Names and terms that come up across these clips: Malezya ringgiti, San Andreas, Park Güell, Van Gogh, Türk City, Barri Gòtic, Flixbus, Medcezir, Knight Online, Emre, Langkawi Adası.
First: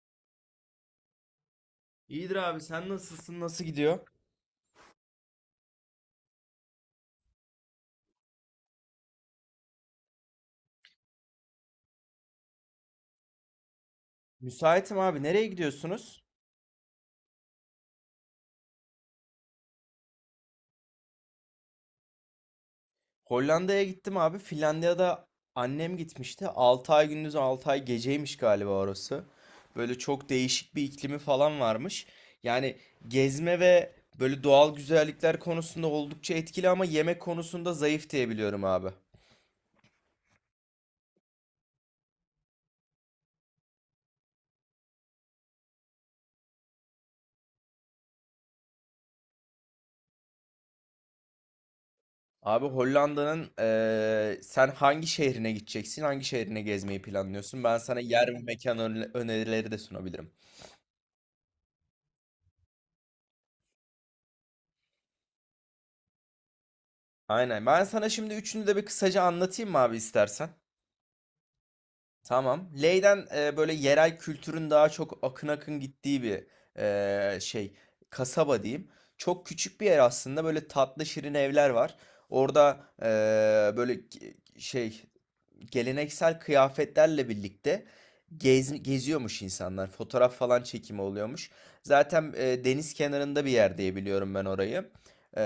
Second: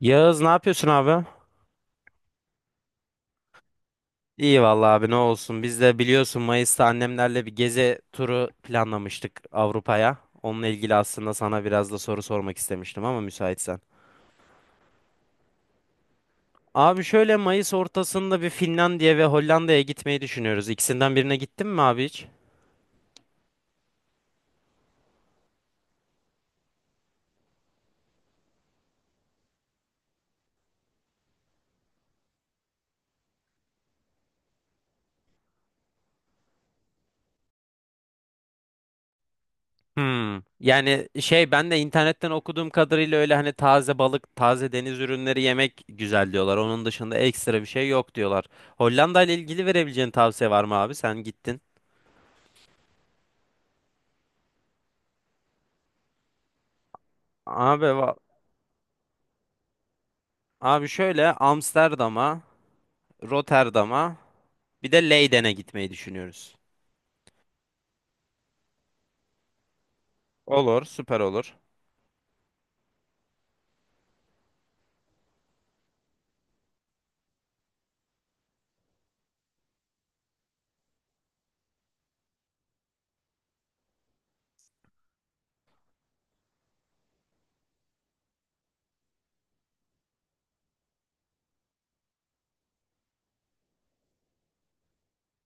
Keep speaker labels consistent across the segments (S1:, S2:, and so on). S1: Yağız ne yapıyorsun abi?
S2: İyidir abi, sen nasılsın, nasıl gidiyor?
S1: İyi vallahi abi ne olsun. Biz de biliyorsun Mayıs'ta annemlerle bir gezi turu planlamıştık Avrupa'ya. Onunla ilgili aslında sana biraz da soru sormak istemiştim ama müsaitsen.
S2: Müsaitim abi, nereye gidiyorsunuz?
S1: Abi şöyle Mayıs ortasında bir Finlandiya ve Hollanda'ya gitmeyi düşünüyoruz. İkisinden birine gittin mi abi hiç?
S2: Hollanda'ya gittim abi. Finlandiya'da annem gitmişti. 6 ay gündüz 6 ay geceymiş galiba orası. Böyle çok değişik bir iklimi falan varmış. Yani gezme ve böyle doğal güzellikler konusunda oldukça etkili, ama yemek konusunda zayıf diye biliyorum abi.
S1: Hmm. Yani şey ben de internetten okuduğum kadarıyla öyle hani taze balık, taze deniz ürünleri yemek güzel diyorlar. Onun dışında ekstra bir şey yok diyorlar. Hollanda ile ilgili verebileceğin tavsiye var mı abi? Sen gittin.
S2: Abi Hollanda'nın sen hangi şehrine gideceksin? Hangi şehrine gezmeyi planlıyorsun? Ben
S1: Abi
S2: sana
S1: va-
S2: yer ve mekan önerileri de sunabilirim.
S1: Abi şöyle Amsterdam'a, Rotterdam'a bir de Leyden'e gitmeyi düşünüyoruz.
S2: Aynen. Ben sana şimdi üçünü de bir kısaca anlatayım mı abi, istersen?
S1: Olur, süper olur.
S2: Tamam. Ley'den böyle yerel kültürün daha çok akın akın gittiği bir e, şey kasaba diyeyim. Çok küçük bir yer aslında. Böyle tatlı şirin evler var. Orada e, böyle ge- şey geleneksel kıyafetlerle birlikte geziyormuş insanlar. Fotoğraf falan çekimi oluyormuş. Zaten deniz kenarında bir yer diye biliyorum ben orayı. E,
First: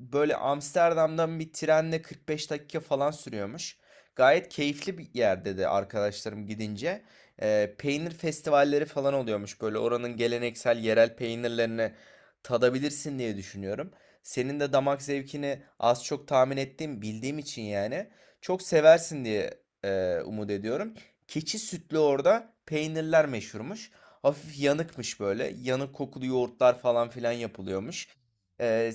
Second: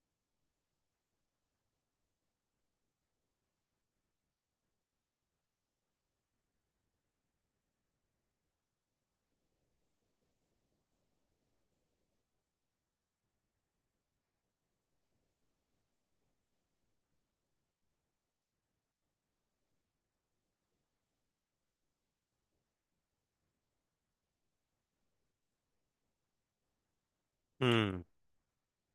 S2: Böyle Amsterdam'dan bir trenle 45 dakika falan sürüyormuş. Gayet keyifli bir yer dedi arkadaşlarım gidince. Peynir festivalleri falan oluyormuş. Böyle oranın geleneksel yerel peynirlerini tadabilirsin diye düşünüyorum. Senin de damak zevkini az çok tahmin ettiğim, bildiğim için yani çok seversin diye umut ediyorum. Keçi sütlü orada peynirler meşhurmuş. Hafif yanıkmış böyle. Yanık kokulu yoğurtlar falan filan
S1: Hmm.
S2: yapılıyormuş. Ee,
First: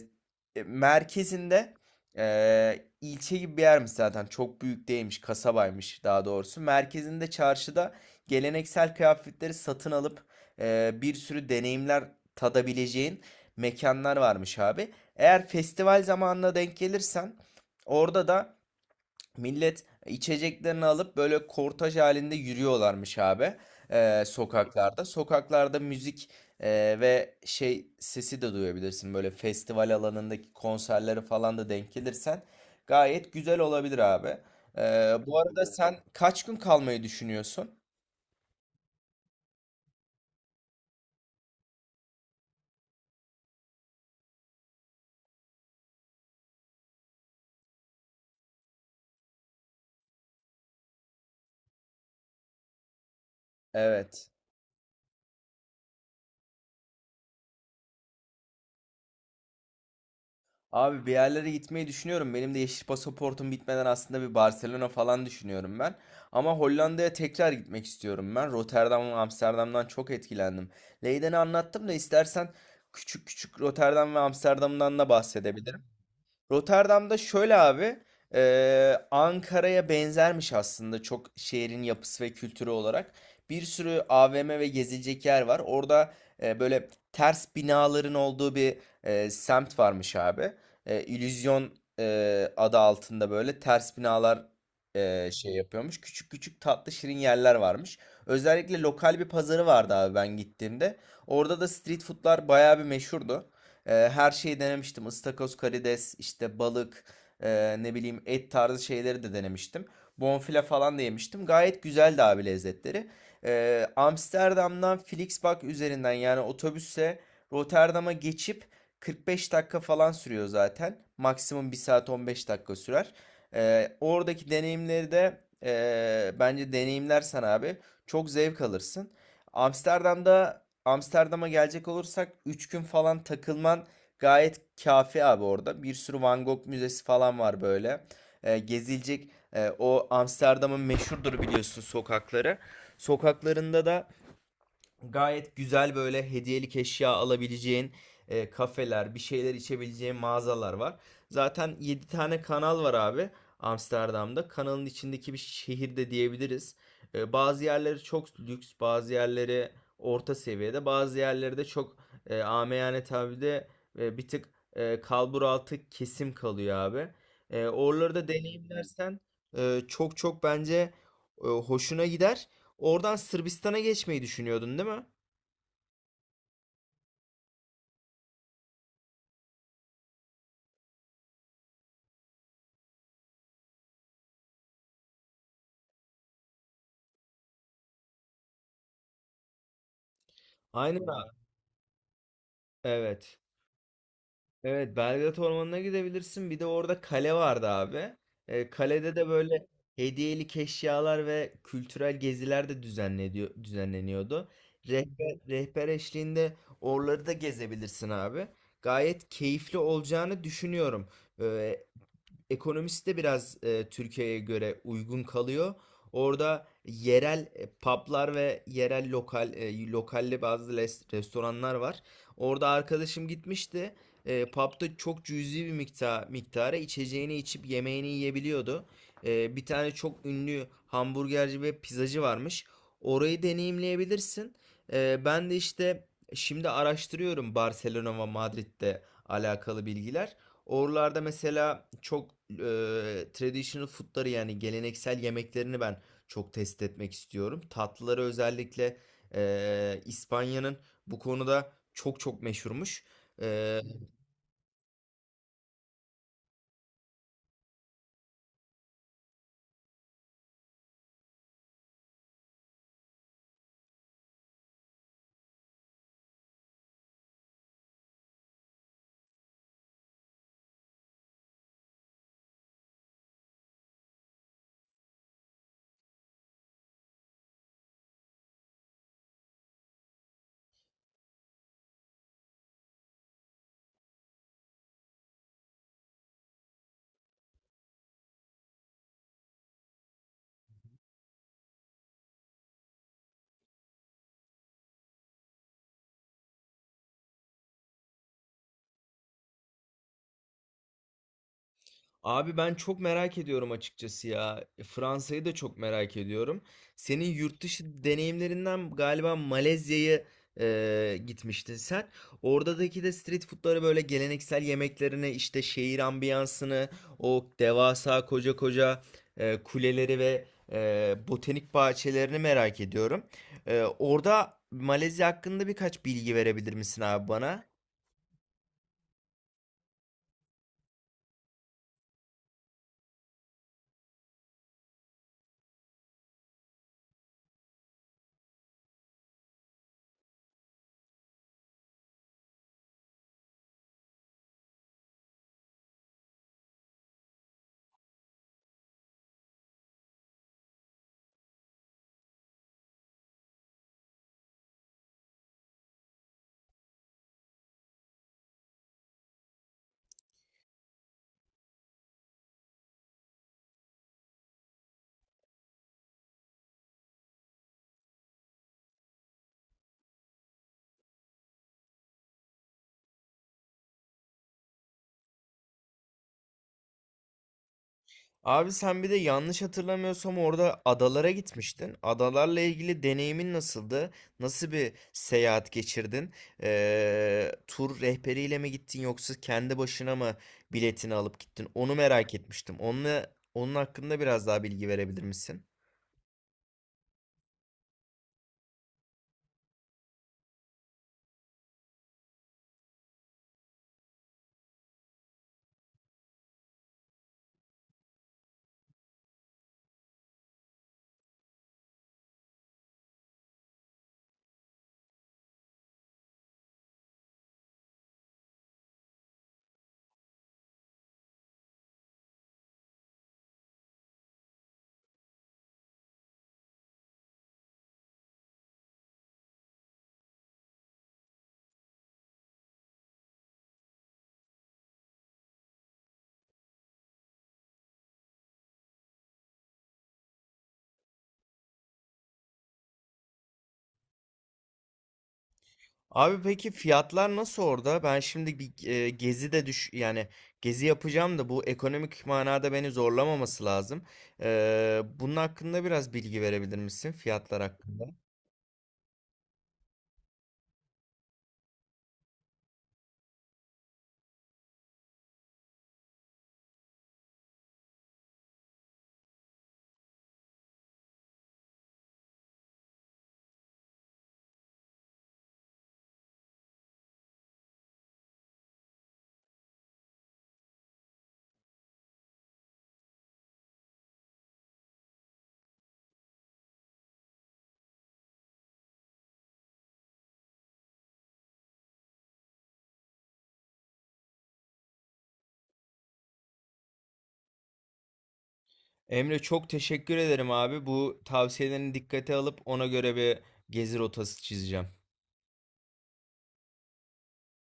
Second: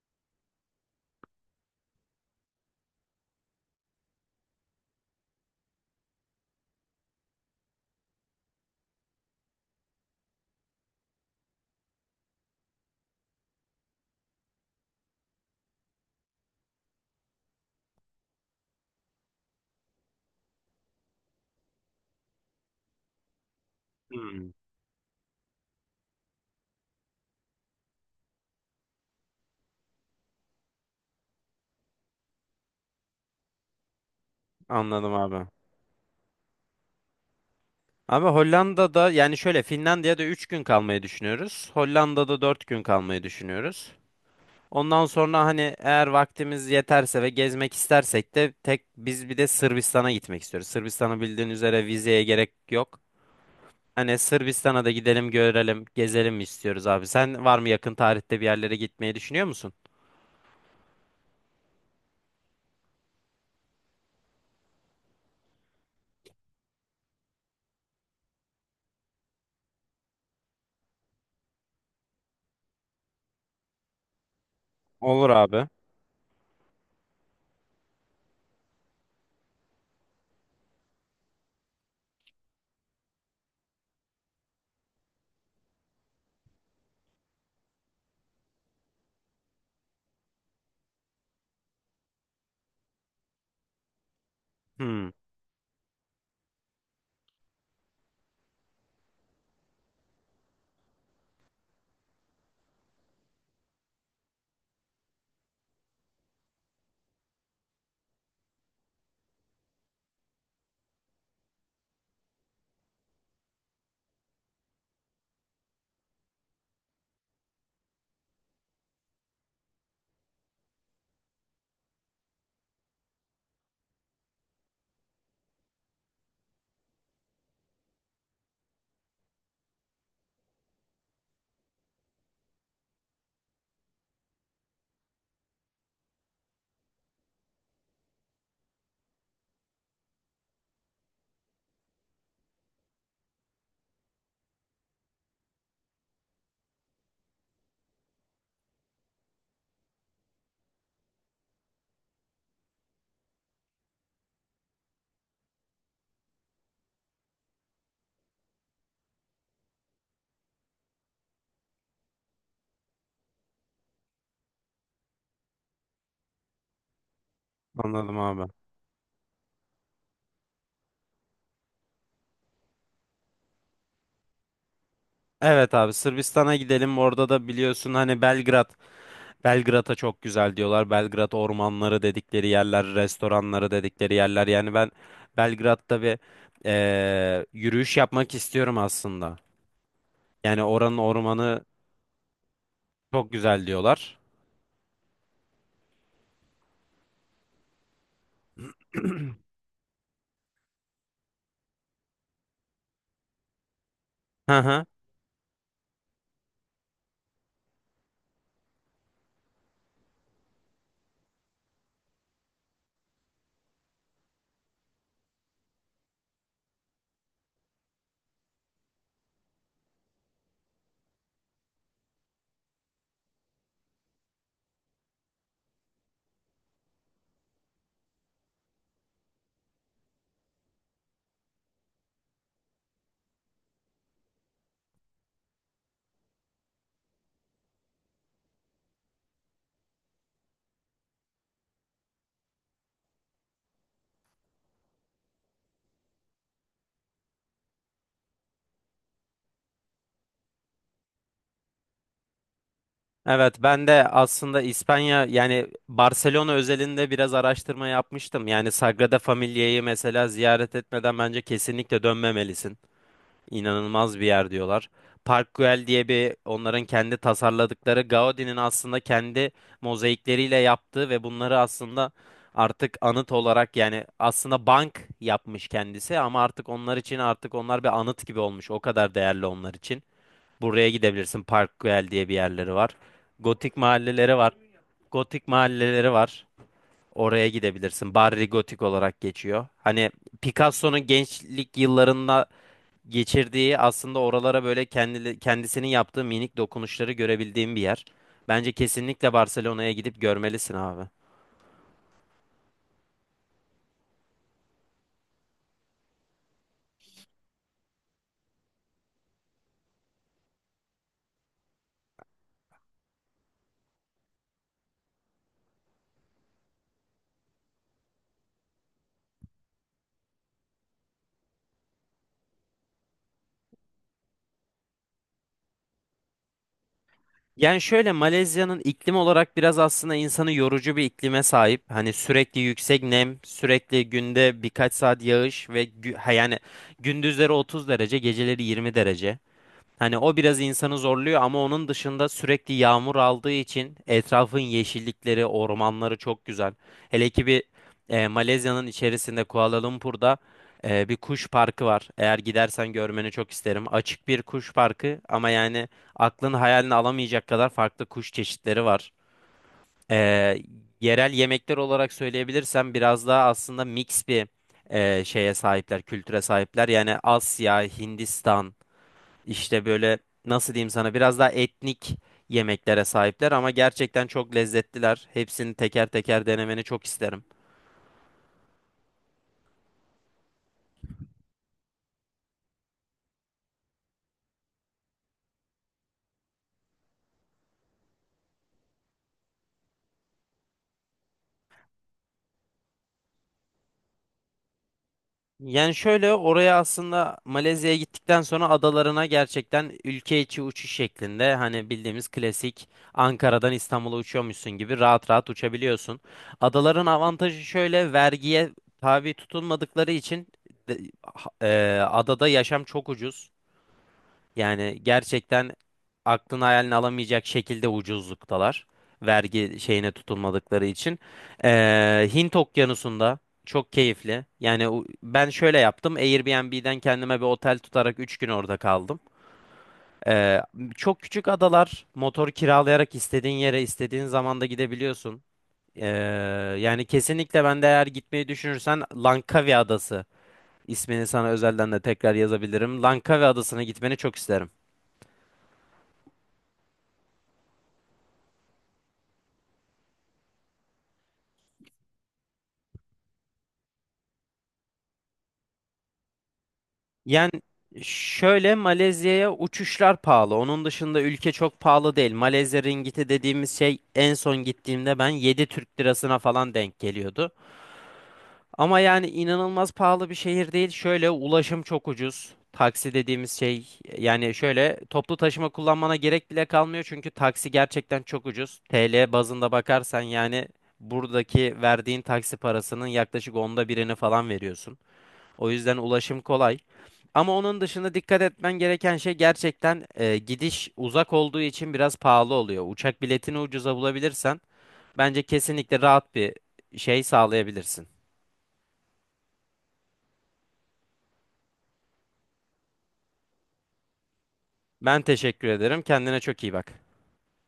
S2: Merkezinde, ilçe gibi bir yermiş zaten. Çok büyük değilmiş, kasabaymış daha doğrusu. Merkezinde, çarşıda geleneksel kıyafetleri satın alıp bir sürü deneyimler tadabileceğin mekanlar varmış abi. Eğer festival zamanına denk gelirsen orada da millet içeceklerini alıp böyle kortaj halinde yürüyorlarmış abi,
S1: Hmm.
S2: sokaklarda. Sokaklarda müzik ve sesi de duyabilirsin. Böyle festival alanındaki konserleri falan da denk gelirsen gayet güzel olabilir abi.
S1: Anladım
S2: Bu
S1: abi.
S2: arada sen kaç gün kalmayı düşünüyorsun?
S1: Abi Hollanda'da yani şöyle Finlandiya'da 3 gün kalmayı düşünüyoruz. Hollanda'da 4 gün kalmayı düşünüyoruz. Ondan sonra hani eğer vaktimiz yeterse ve gezmek istersek de tek biz bir de Sırbistan'a gitmek istiyoruz. Sırbistan'ı bildiğin üzere vizeye gerek yok. Hani
S2: Evet.
S1: Sırbistan'a da gidelim görelim, gezelim mi istiyoruz abi? Sen var mı yakın tarihte bir yerlere gitmeyi düşünüyor musun?
S2: Abi bir yerlere gitmeyi düşünüyorum. Benim de yeşil pasaportum bitmeden aslında bir Barcelona falan düşünüyorum ben. Ama Hollanda'ya tekrar gitmek istiyorum ben. Rotterdam ve Amsterdam'dan çok etkilendim. Leyden'i anlattım da, istersen küçük küçük Rotterdam ve Amsterdam'dan da
S1: Olur abi.
S2: bahsedebilirim. Rotterdam'da şöyle abi, Ankara'ya benzermiş aslında çok, şehrin yapısı ve kültürü olarak. Bir sürü AVM ve gezilecek yer var. Orada böyle ters binaların olduğu bir semt varmış abi. İllüzyon adı altında böyle ters binalar
S1: Hmm,
S2: yapıyormuş. Küçük küçük tatlı şirin yerler varmış. Özellikle lokal bir pazarı vardı abi ben gittiğimde. Orada da street foodlar bayağı bir meşhurdu. Her şeyi denemiştim. Istakoz, karides, işte balık, ne bileyim et tarzı şeyleri de denemiştim. Bonfile falan da yemiştim. Gayet güzeldi abi lezzetleri. Amsterdam'dan Flixbus üzerinden, yani otobüse Rotterdam'a geçip 45 dakika falan sürüyor zaten. Maksimum 1 saat 15 dakika sürer. Oradaki deneyimleri de bence deneyimlersen abi çok zevk alırsın. Amsterdam'da Amsterdam'a gelecek olursak 3 gün falan takılman gayet kafi abi orada. Bir sürü Van Gogh müzesi falan var böyle. Gezilecek e, o Amsterdam'ın meşhurdur biliyorsun sokakları. Sokaklarında da gayet güzel, böyle hediyelik eşya alabileceğin kafeler, bir şeyler içebileceğin mağazalar var. Zaten 7 tane kanal var abi Amsterdam'da. Kanalın içindeki bir şehir de diyebiliriz. Bazı yerleri çok lüks, bazı yerleri orta seviyede, bazı yerleri de çok amiyane tabirle bir tık kalbur altı kesim kalıyor abi. Oraları
S1: anladım
S2: da
S1: abi.
S2: deneyimlersen çok çok bence hoşuna gider. Oradan Sırbistan'a geçmeyi düşünüyordun değil mi?
S1: Evet abi Sırbistan'a gidelim. Orada da biliyorsun hani Belgrad. Belgrad'a çok güzel diyorlar. Belgrad ormanları dedikleri yerler, restoranları dedikleri yerler. Yani ben Belgrad'da bir yürüyüş yapmak istiyorum aslında. Yani oranın
S2: Aynen abi.
S1: ormanı çok
S2: Evet.
S1: güzel diyorlar.
S2: Evet, Belgrad Ormanı'na gidebilirsin. Bir de orada kale vardı abi. Kalede de böyle hediyelik eşyalar ve kültürel geziler de düzenleniyordu.
S1: Hı hı.
S2: Rehber eşliğinde oraları da gezebilirsin abi. Gayet keyifli olacağını düşünüyorum. Ee, Ekonomisi de biraz Türkiye'ye göre uygun kalıyor. Orada yerel publar ve yerel lokal restoranlar var. Orada arkadaşım gitmişti. Pub'da çok cüzi bir miktara içeceğini içip yemeğini yiyebiliyordu. Bir tane çok ünlü hamburgerci ve pizzacı varmış. Orayı deneyimleyebilirsin. Ben de işte şimdi araştırıyorum Barcelona ve Madrid'de alakalı bilgiler. Oralarda mesela çok traditional food'ları, yani geleneksel yemeklerini ben çok test etmek istiyorum. Tatlıları özellikle İspanya'nın bu konuda çok çok meşhurmuş.
S1: Evet
S2: E,
S1: ben de aslında İspanya yani Barcelona özelinde biraz araştırma yapmıştım. Yani Sagrada Familia'yı mesela ziyaret etmeden bence kesinlikle dönmemelisin. İnanılmaz bir yer diyorlar. Park Güell diye bir onların kendi tasarladıkları Gaudi'nin aslında kendi mozaikleriyle yaptığı ve bunları aslında artık anıt olarak yani aslında bank yapmış kendisi ama artık onlar için artık onlar bir anıt gibi olmuş. O kadar değerli onlar için. Buraya gidebilirsin. Parkwell diye bir yerleri var. Gotik mahalleleri var. Gotik mahalleleri var. Oraya gidebilirsin. Barri Gotik olarak geçiyor. Hani Picasso'nun gençlik yıllarında geçirdiği aslında oralara böyle kendi, kendisinin yaptığı minik dokunuşları görebildiğim bir yer. Bence kesinlikle Barcelona'ya gidip görmelisin abi.
S2: Abi ben çok merak ediyorum açıkçası ya. Fransa'yı da çok merak ediyorum. Senin yurt dışı deneyimlerinden galiba Malezya'ya gitmiştin sen. Oradaki de street food'ları, böyle geleneksel yemeklerini, işte şehir ambiyansını, o devasa koca koca kuleleri ve botanik bahçelerini merak ediyorum. Orada Malezya hakkında birkaç bilgi verebilir misin abi bana?
S1: Yani şöyle Malezya'nın iklim olarak biraz aslında insanı yorucu bir iklime sahip. Hani sürekli yüksek nem, sürekli günde birkaç saat yağış ve yani gündüzleri 30 derece, geceleri 20 derece. Hani o biraz insanı zorluyor ama onun dışında sürekli yağmur aldığı için etrafın yeşillikleri, ormanları çok güzel. Hele ki bir Malezya'nın içerisinde Kuala Lumpur'da bir kuş parkı var. Eğer gidersen görmeni çok isterim. Açık bir kuş parkı ama yani aklın hayalini alamayacak kadar farklı kuş çeşitleri var. E, Yerel yemekler olarak söyleyebilirsem biraz daha aslında mix bir şeye sahipler, kültüre sahipler. Yani Asya, Hindistan. İşte böyle nasıl diyeyim sana biraz daha etnik yemeklere sahipler ama gerçekten çok lezzetliler. Hepsini teker teker denemeni çok isterim.
S2: Abi sen bir de yanlış hatırlamıyorsam orada adalara gitmiştin. Adalarla ilgili deneyimin nasıldı? Nasıl bir seyahat geçirdin? Tur rehberiyle mi gittin, yoksa kendi başına mı biletini alıp gittin? Onu merak etmiştim. Onun hakkında biraz daha bilgi verebilir misin?
S1: Yani şöyle oraya aslında Malezya'ya gittikten sonra adalarına gerçekten ülke içi uçuş şeklinde hani bildiğimiz klasik Ankara'dan İstanbul'a uçuyormuşsun gibi rahat rahat uçabiliyorsun. Adaların avantajı şöyle vergiye tabi tutulmadıkları için adada yaşam çok ucuz. Yani gerçekten aklın hayalini alamayacak şekilde ucuzluktalar. Vergi şeyine tutulmadıkları için. Hint Okyanusu'nda çok keyifli. Yani o- ben şöyle yaptım. Airbnb'den kendime bir otel tutarak 3 gün orada kaldım. Ee, çok küçük adalar. Motor kiralayarak istediğin yere istediğin zamanda gidebiliyorsun. Ee, Yani kesinlikle ben de eğer gitmeyi düşünürsen Langkawi Adası ismini sana özelden de tekrar yazabilirim. Langkawi Adası'na gitmeni çok isterim.
S2: Abi peki fiyatlar nasıl orada? Ben şimdi bir e, gezi de düş yani gezi yapacağım da, bu ekonomik manada beni zorlamaması lazım. Bunun hakkında biraz bilgi verebilir misin
S1: Yani
S2: fiyatlar hakkında?
S1: şöyle Malezya'ya uçuşlar pahalı. Onun dışında ülke çok pahalı değil. Malezya ringgiti dediğimiz şey en son gittiğimde ben 7 TL'sine falan denk geliyordu. Ama yani inanılmaz pahalı bir şehir değil. Şöyle ulaşım çok ucuz. Taksi dediğimiz şey yani şöyle toplu taşıma kullanmana gerek bile kalmıyor. Çünkü taksi gerçekten çok ucuz. TL bazında bakarsan yani buradaki verdiğin taksi parasının yaklaşık onda birini falan veriyorsun. O yüzden ulaşım kolay. Ama onun dışında dikkat etmen gereken şey gerçekten gidiş uzak olduğu için biraz pahalı oluyor. Uçak biletini ucuza bulabilirsen bence kesinlikle rahat bir şey sağlayabilirsin.
S2: Emre çok teşekkür ederim abi. Bu tavsiyelerini dikkate alıp ona göre bir gezi rotası çizeceğim.
S1: Ben teşekkür ederim. Kendine çok iyi bak.